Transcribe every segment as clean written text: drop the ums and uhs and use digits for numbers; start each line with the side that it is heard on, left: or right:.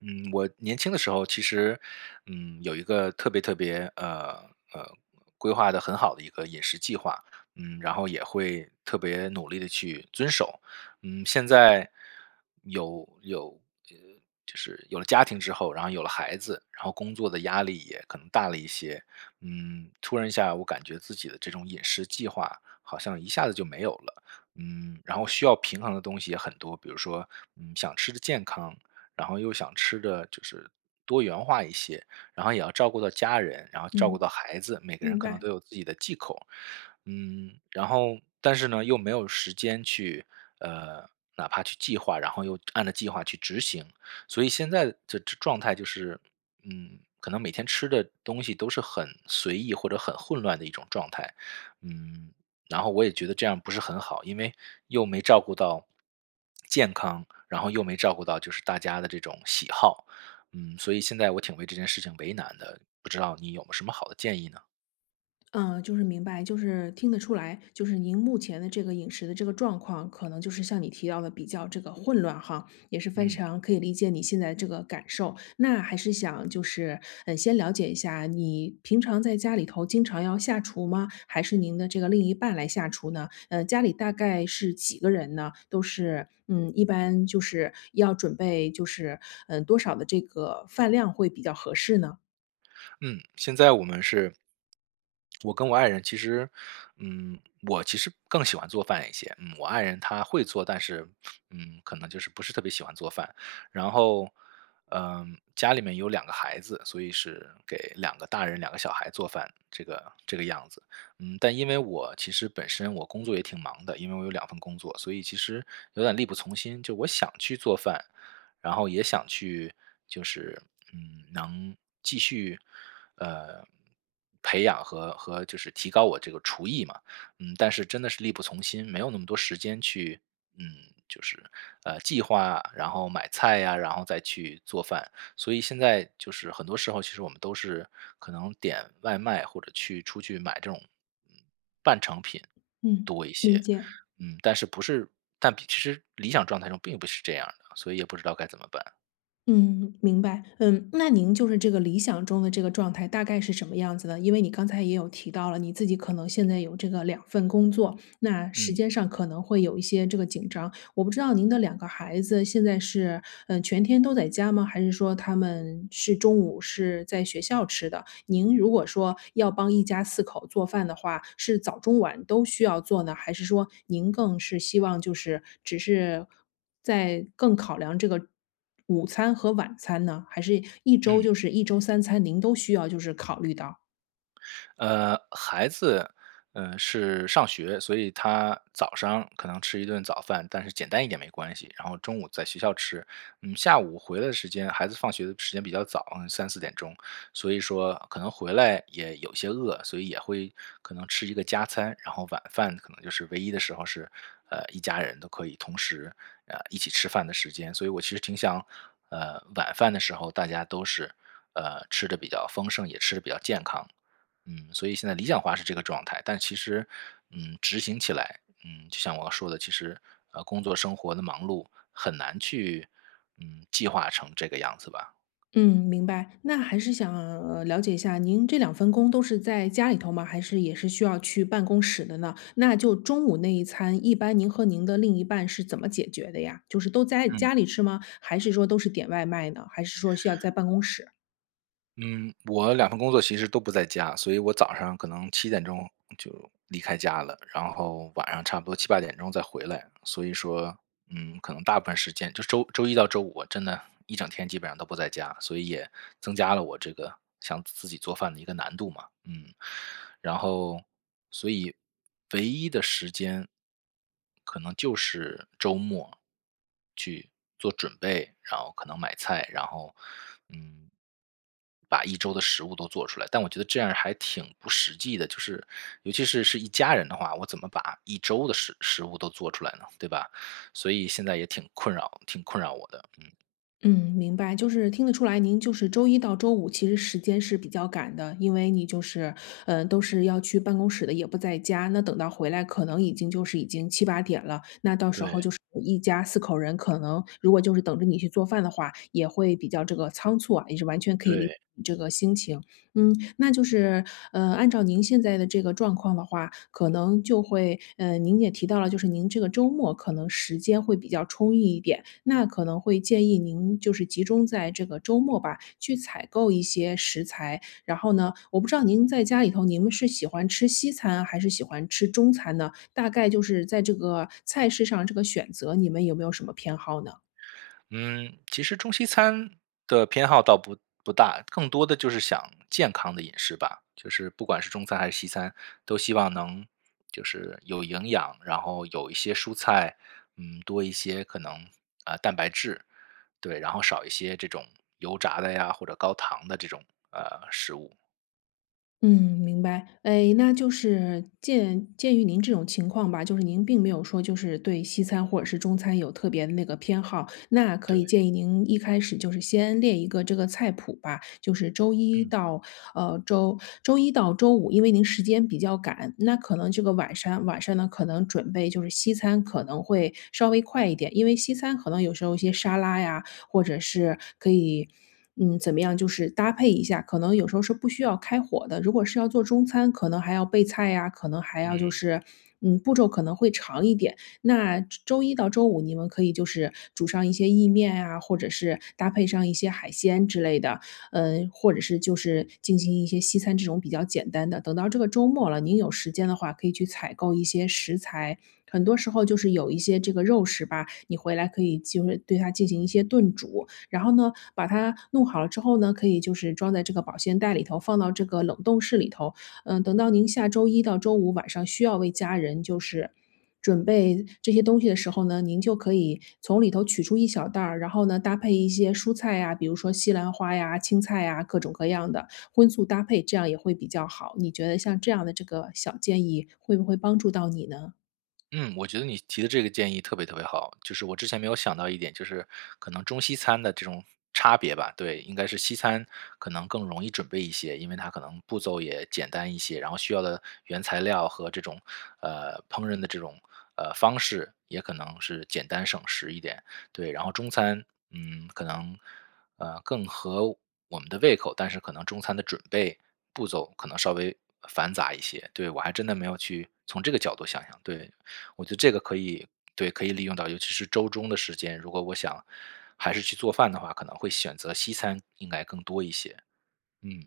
right: 嗯，我年轻的时候其实，嗯，有一个特别特别呃规划的很好的一个饮食计划，嗯，然后也会特别努力的去遵守。嗯，现在有有呃，就是有了家庭之后，然后有了孩子，然后工作的压力也可能大了一些，嗯，突然一下我感觉自己的这种饮食计划好像一下子就没有了。嗯，然后需要平衡的东西也很多，比如说，嗯，想吃的健康，然后又想吃的就是多元化一些，然后也要照顾到家人，然后照顾
left: 嗯，
right: 到孩子，每个人
left: 明
right: 可能
left: 白。
right: 都有自己的忌口，嗯，然后但是呢，又没有时间去，呃，哪怕去计划，然后又按照计划去执行，所以现在的这状态就是，嗯，可能每天吃的东西都是很随意或者很混乱的一种状态，嗯，然后我也觉得这样不是很好，因为又没照顾到健康，然后又没照顾到就是大家的这种喜好，嗯，所以现在我挺为这件事情为难的，不知道你有没有什么好的建议呢？
left: 明白，就是听得出来，就是您目前的这个饮食的这个状况，可能就是像你提到的比较这个混乱哈，也是非
right: 嗯。
left: 常可以理解你现在这个感受。那还是想先了解一下，你平常在家里头经常要下厨吗？还是您的这个另一半来下厨呢？嗯，家里大概是几个人呢？都是，嗯，一般就是要准备多少的这个饭量会比较合适呢？
right: 嗯，现在我们是我跟我爱人其实，嗯，我其实更喜欢做饭一些。嗯，我爱人她会做，但是，嗯，可能就是不是特别喜欢做饭。然后，嗯，家里面有两个孩子，所以是给两个大人、两个小孩做饭，这个样子。嗯，但因为我其实本身我工作也挺忙的，因为我有两份工作，所以其实有点力不从心。就我想去做饭，然后也想去，就是嗯，能继续。呃，培养和就是提高我这个厨艺嘛。嗯，但是真的是力不从心，没有那么多时间去，嗯，就是计划，然后买菜呀、然后再去做饭。所以现在就是很多时候，其实我们都是可能点外卖或者去出去买这种嗯半成品
left: 嗯，
right: 多一
left: 理
right: 些。
left: 解。
right: 嗯，但是不是，但比其实理想状态中并不是这样的，所以也不知道该怎么办。
left: 嗯，明白。嗯，那您就是这个理想中的这个状态大概是什么样子呢？因为你刚才也有提到了，你自己可能现在有这个两份工作，那时
right: 嗯
left: 间上可能会有一些这个紧张。我不知道您的两个孩子现在是，全天都在家吗？还是说他们是中午是在学校吃的？您如果说要帮一家四口做饭的话，是早中晚都需要做呢？还是说您更是希望就是只是在更考量这个午餐和晚餐呢？还是一周
right: 嗯。
left: 就是一周三餐您都需要就是考虑到？
right: 孩子，嗯、是上学，所以他早上可能吃一顿早饭，但是简单一点没关系。然后中午在学校吃，嗯，下午回来的时间，孩子放学的时间比较早，嗯，三四点钟，所以说可能回来也有些饿，所以也会可能吃一个加餐，然后晚饭可能就是唯一的时候是，一家人都可以同时一起吃饭的时间。所以我其实挺想，晚饭的时候大家都是吃的比较丰盛，也吃的比较健康。嗯，所以现在理想化是这个状态，但其实，嗯，执行起来，嗯，就像我说的，其实，工作生活的忙碌很难去，嗯，计划成这个样子吧。
left: 嗯，明白。那还是想，了解一下，您这两份工都是在家里头吗？还是也是需要去办公室的呢？那就中午那一餐，一般您和您的另一半是怎么解决的呀？就是都在
right: 嗯。
left: 家里吃吗？还是说都是点外卖呢？还是说需要在办公室？
right: 嗯，我两份工作其实都不在家，所以我早上可能七点钟就离开家了，然后晚上差不多七八点钟再回来。所以说，嗯，可能大部分时间就周一到周五，我真的一整天基本上都不在家，所以也增加了我这个想自己做饭的一个难度嘛。嗯，然后所以唯一的时间可能就是周末，做准备，然后可能买菜，然后，嗯，把一周的食物都做出来。但我觉得这样还挺不实际的，就是尤其是是一家人的话，我怎么把一周的食物都做出来呢？对吧？所以现在也挺困扰我的，嗯，
left: 嗯，明白，就是听得出来，您就是周一到周五其实时间是比较赶的，因为你就是，嗯，都是要去办公室的，也不在家。那等到回来，可能已经就是已经七八点了。那到时
right: 对
left: 候就是一家四口人，可能如果就是等着你去做饭的话，也会比较这个仓促啊，也是完全可以理解
right: 对。
left: 你这个心情。嗯，那就是，呃，按照您现在的这个状况的话，可能就会，呃，您也提到了，就是您这个周末可能时间会比较充裕一点，那可能会建议您就是集中在这个周末吧，去采购一些食材。然后呢，我不知道您在家里头，您们是喜欢吃西餐还是喜欢吃中餐呢？大概就是在这个菜式上这个选择，你们有没有什么偏好呢？
right: 嗯，其实中西餐的偏好倒不大，更多的就是想健康的饮食吧。就是不管是中餐还是西餐，都希望能就是有营养，然后有一些蔬菜，嗯，多一些可能啊蛋白质，对，然后少一些这种油炸的呀或者高糖的这种食物。
left: 嗯，明白。哎，那就是鉴于您这种情况吧，就是您并没有说就是对西餐或者是中餐有特别的那个偏好，那可
right: 对，
left: 以建议您一开始就是先列一个这个菜谱吧，就是周一
right: 嗯
left: 到呃周周一到周五，因为您时间比较赶，那可能这个晚上呢可能准备就是西餐可能会稍微快一点，因为西餐可能有时候一些沙拉呀，或者是可以，嗯，怎么样，就是搭配一下。可能有时候是不需要开火的，如果是要做中餐，可能还要备菜呀，可能还要
right: 嗯。
left: 步骤可能会长一点。那周一到周五你们可以就是煮上一些意面啊，或者是搭配上一些海鲜之类的，嗯，或者是就是进行一些西餐这种比较简单的。等到这个周末了，您有时间的话，可以去采购一些食材。很多时候就是有一些这个肉食吧，你回来可以就是对它进行一些炖煮，然后呢，把它弄好了之后呢，可以就是装在这个保鲜袋里头，放到这个冷冻室里头。嗯，等到您下周一到周五晚上需要为家人就是准备这些东西的时候呢，您就可以从里头取出一小袋儿，然后呢搭配一些蔬菜呀，比如说西兰花呀、青菜呀，各种各样的荤素搭配，这样也会比较好。你觉得像这样的这个小建议会不会帮助到你呢？
right: 嗯，我觉得你提的这个建议特别特别好，就是我之前没有想到一点，就是可能中西餐的这种差别吧，对，应该是西餐可能更容易准备一些，因为它可能步骤也简单一些，然后需要的原材料和这种烹饪的这种方式也可能是简单省时一点，对，然后中餐，嗯，可能更合我们的胃口，但是可能中餐的准备步骤可能稍微繁杂一些，对，我还真的没有去从这个角度想想，对，我觉得这个可以对，可以利用到，尤其是周中的时间，如果我想还是去做饭的话，可能会选择西餐应该更多一些。嗯，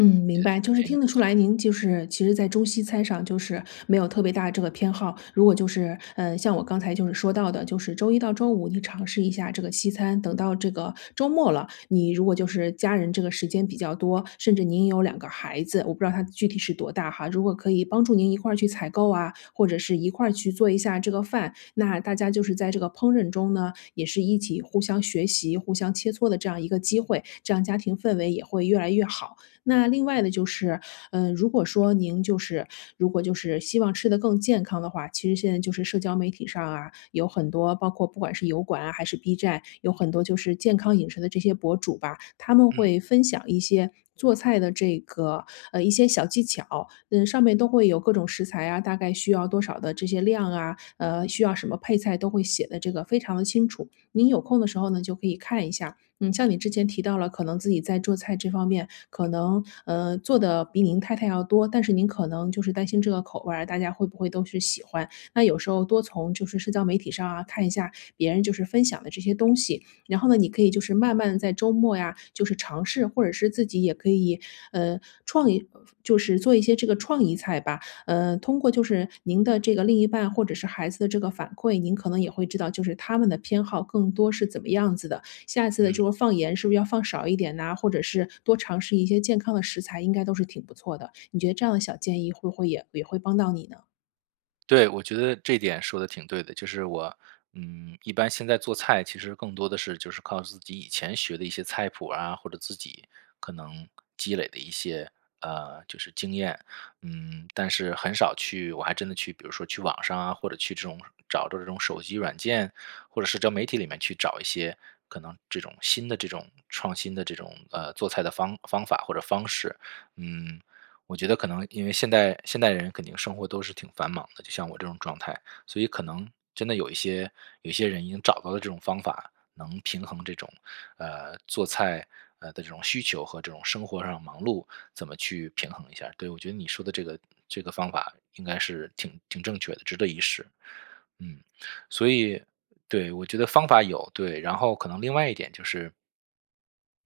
left: 嗯，
right: 我
left: 明
right: 觉得这
left: 白，
right: 个
left: 就是
right: 建议
left: 听得
right: 不
left: 出来，
right: 错。
left: 您就是其实在中西餐上就是没有特别大的这个偏好。如果就是，嗯，像我刚才就是说到的，就是周一到周五你尝试一下这个西餐，等到这个周末了，你如果就是家人这个时间比较多，甚至您有两个孩子，我不知道他具体是多大哈，如果可以帮助您一块儿去采购啊，或者是一块儿去做一下这个饭，那大家就是在这个烹饪中呢，也是一起互相学习、互相切磋的这样一个机会，这样家庭氛围也会越来越好。那另外呢，如果说您就是如果就是希望吃得更健康的话，其实现在就是社交媒体上啊，有很多包括不管是油管啊还是 B 站，有很多就是健康饮食的这些博主吧，他们会
right: 嗯
left: 分享一些做菜的这个，一些小技巧。嗯，上面都会有各种食材啊，大概需要多少的这些量啊，需要什么配菜都会写的这个非常的清楚。您有空的时候呢，就可以看一下。嗯，像你之前提到了，可能自己在做菜这方面，可能做的比您太太要多，但是您可能就是担心这个口味儿大家会不会都是喜欢？那有时候多从就是社交媒体上啊看一下别人就是分享的这些东西，然后呢，你可以就是慢慢在周末呀，就是尝试，或者是自己也可以呃创意，就是做一些这个创意菜吧。呃，通过就是您的这个另一半或者是孩子的这个反馈，您可能也会知道就是他们的偏好更多是怎么样子的。下次的
right: 嗯。
left: 就是放盐是不是要放少一点呐，或者是多尝试一些健康的食材，应该都是挺不错的。你觉得这样的小建议会不会也会帮到你呢？
right: 对，我觉得这点说的挺对的，就是我，嗯，一般现在做菜其实更多的是就是靠自己以前学的一些菜谱啊，或者自己可能积累的一些就是经验，嗯，但是很少去，我还真的去，比如说去网上啊，或者去这种找着这种手机软件或者社交媒体里面去找一些可能这种新的这种创新的这种做菜的方法或者方式，嗯，我觉得可能因为现代人肯定生活都是挺繁忙的，就像我这种状态，所以可能真的有一些有些人已经找到了这种方法，能平衡这种做菜的这种需求和这种生活上忙碌怎么去平衡一下儿对，我觉得你说的这个这个方法应该是挺正确的，值得一试。嗯，所以对我觉得方法有对，然后可能另外一点就是。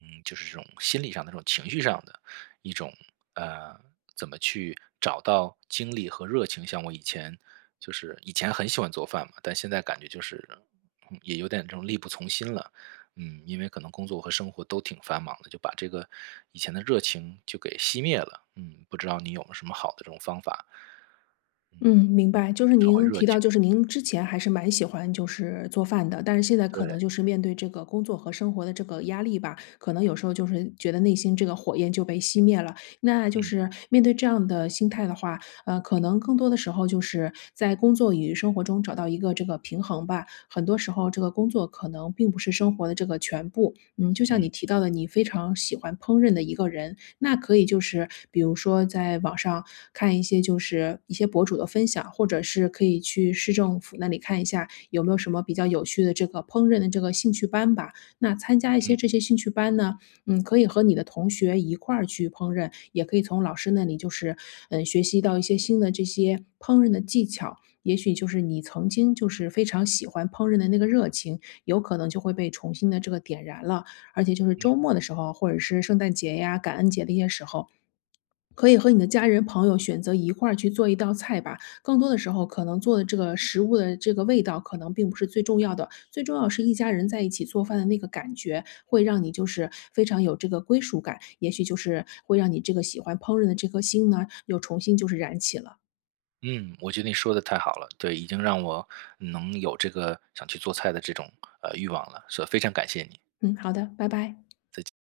right: 嗯，就是这种心理上的这种情绪上的一种，呃，怎么去找到精力和热情。像我以前就是以前很喜欢做饭嘛，但现在感觉就是，嗯，也有点这种力不从心了。嗯，因为可能工作和生活都挺繁忙的，就把这个以前的热情就给熄灭了。嗯，不知道你有没有什么好的这种方法，嗯，
left: 嗯，明白。就是
right: 找回
left: 您
right: 热
left: 提到，
right: 情？
left: 就是您之前还是蛮喜欢就是做饭的，但是现在可
right: 对，
left: 能就是面对这个工作和生活的这个压力吧，可能有时候就是觉得内心这个火焰就被熄灭了。那就
right: 嗯，
left: 是面对这样的心态的话，呃，可能更多的时候就是在工作与生活中找到一个这个平衡吧。很多时候，这个工作可能并不是生活的这个全部。嗯，就像你
right: 嗯，
left: 提到的，你非常喜欢烹饪的一个人，那可以就是比如说在网上看一些就是一些博主的分享，或者是可以去市政府那里看一下有没有什么比较有趣的这个烹饪的这个兴趣班吧。那参加一
right: 嗯。
left: 些这些兴趣班呢，嗯，可以和你的同学一块儿去烹饪，也可以从老师那里就是学习到一些新的这些烹饪的技巧。也许就是你曾经就是非常喜欢烹饪的那个热情，有可能就会被重新的这个点燃了。而且就是周末的时候，或者是圣诞节呀、感恩节的一些时候，可以和你的家人朋友选择一块儿去做一道菜吧。更多的时候，可能做的这个食物的这个味道，可能并不是最重要的，最重要是一家人在一起做饭的那个感觉，会让你就是非常有这个归属感，也许就是会让你这个喜欢烹饪的这颗心呢，又重新就是燃起了。
right: 嗯，我觉得你说的太好了，对，已经让我能有这个想去做菜的这种欲望了，所以非常感谢你。
left: 嗯，好的，拜拜。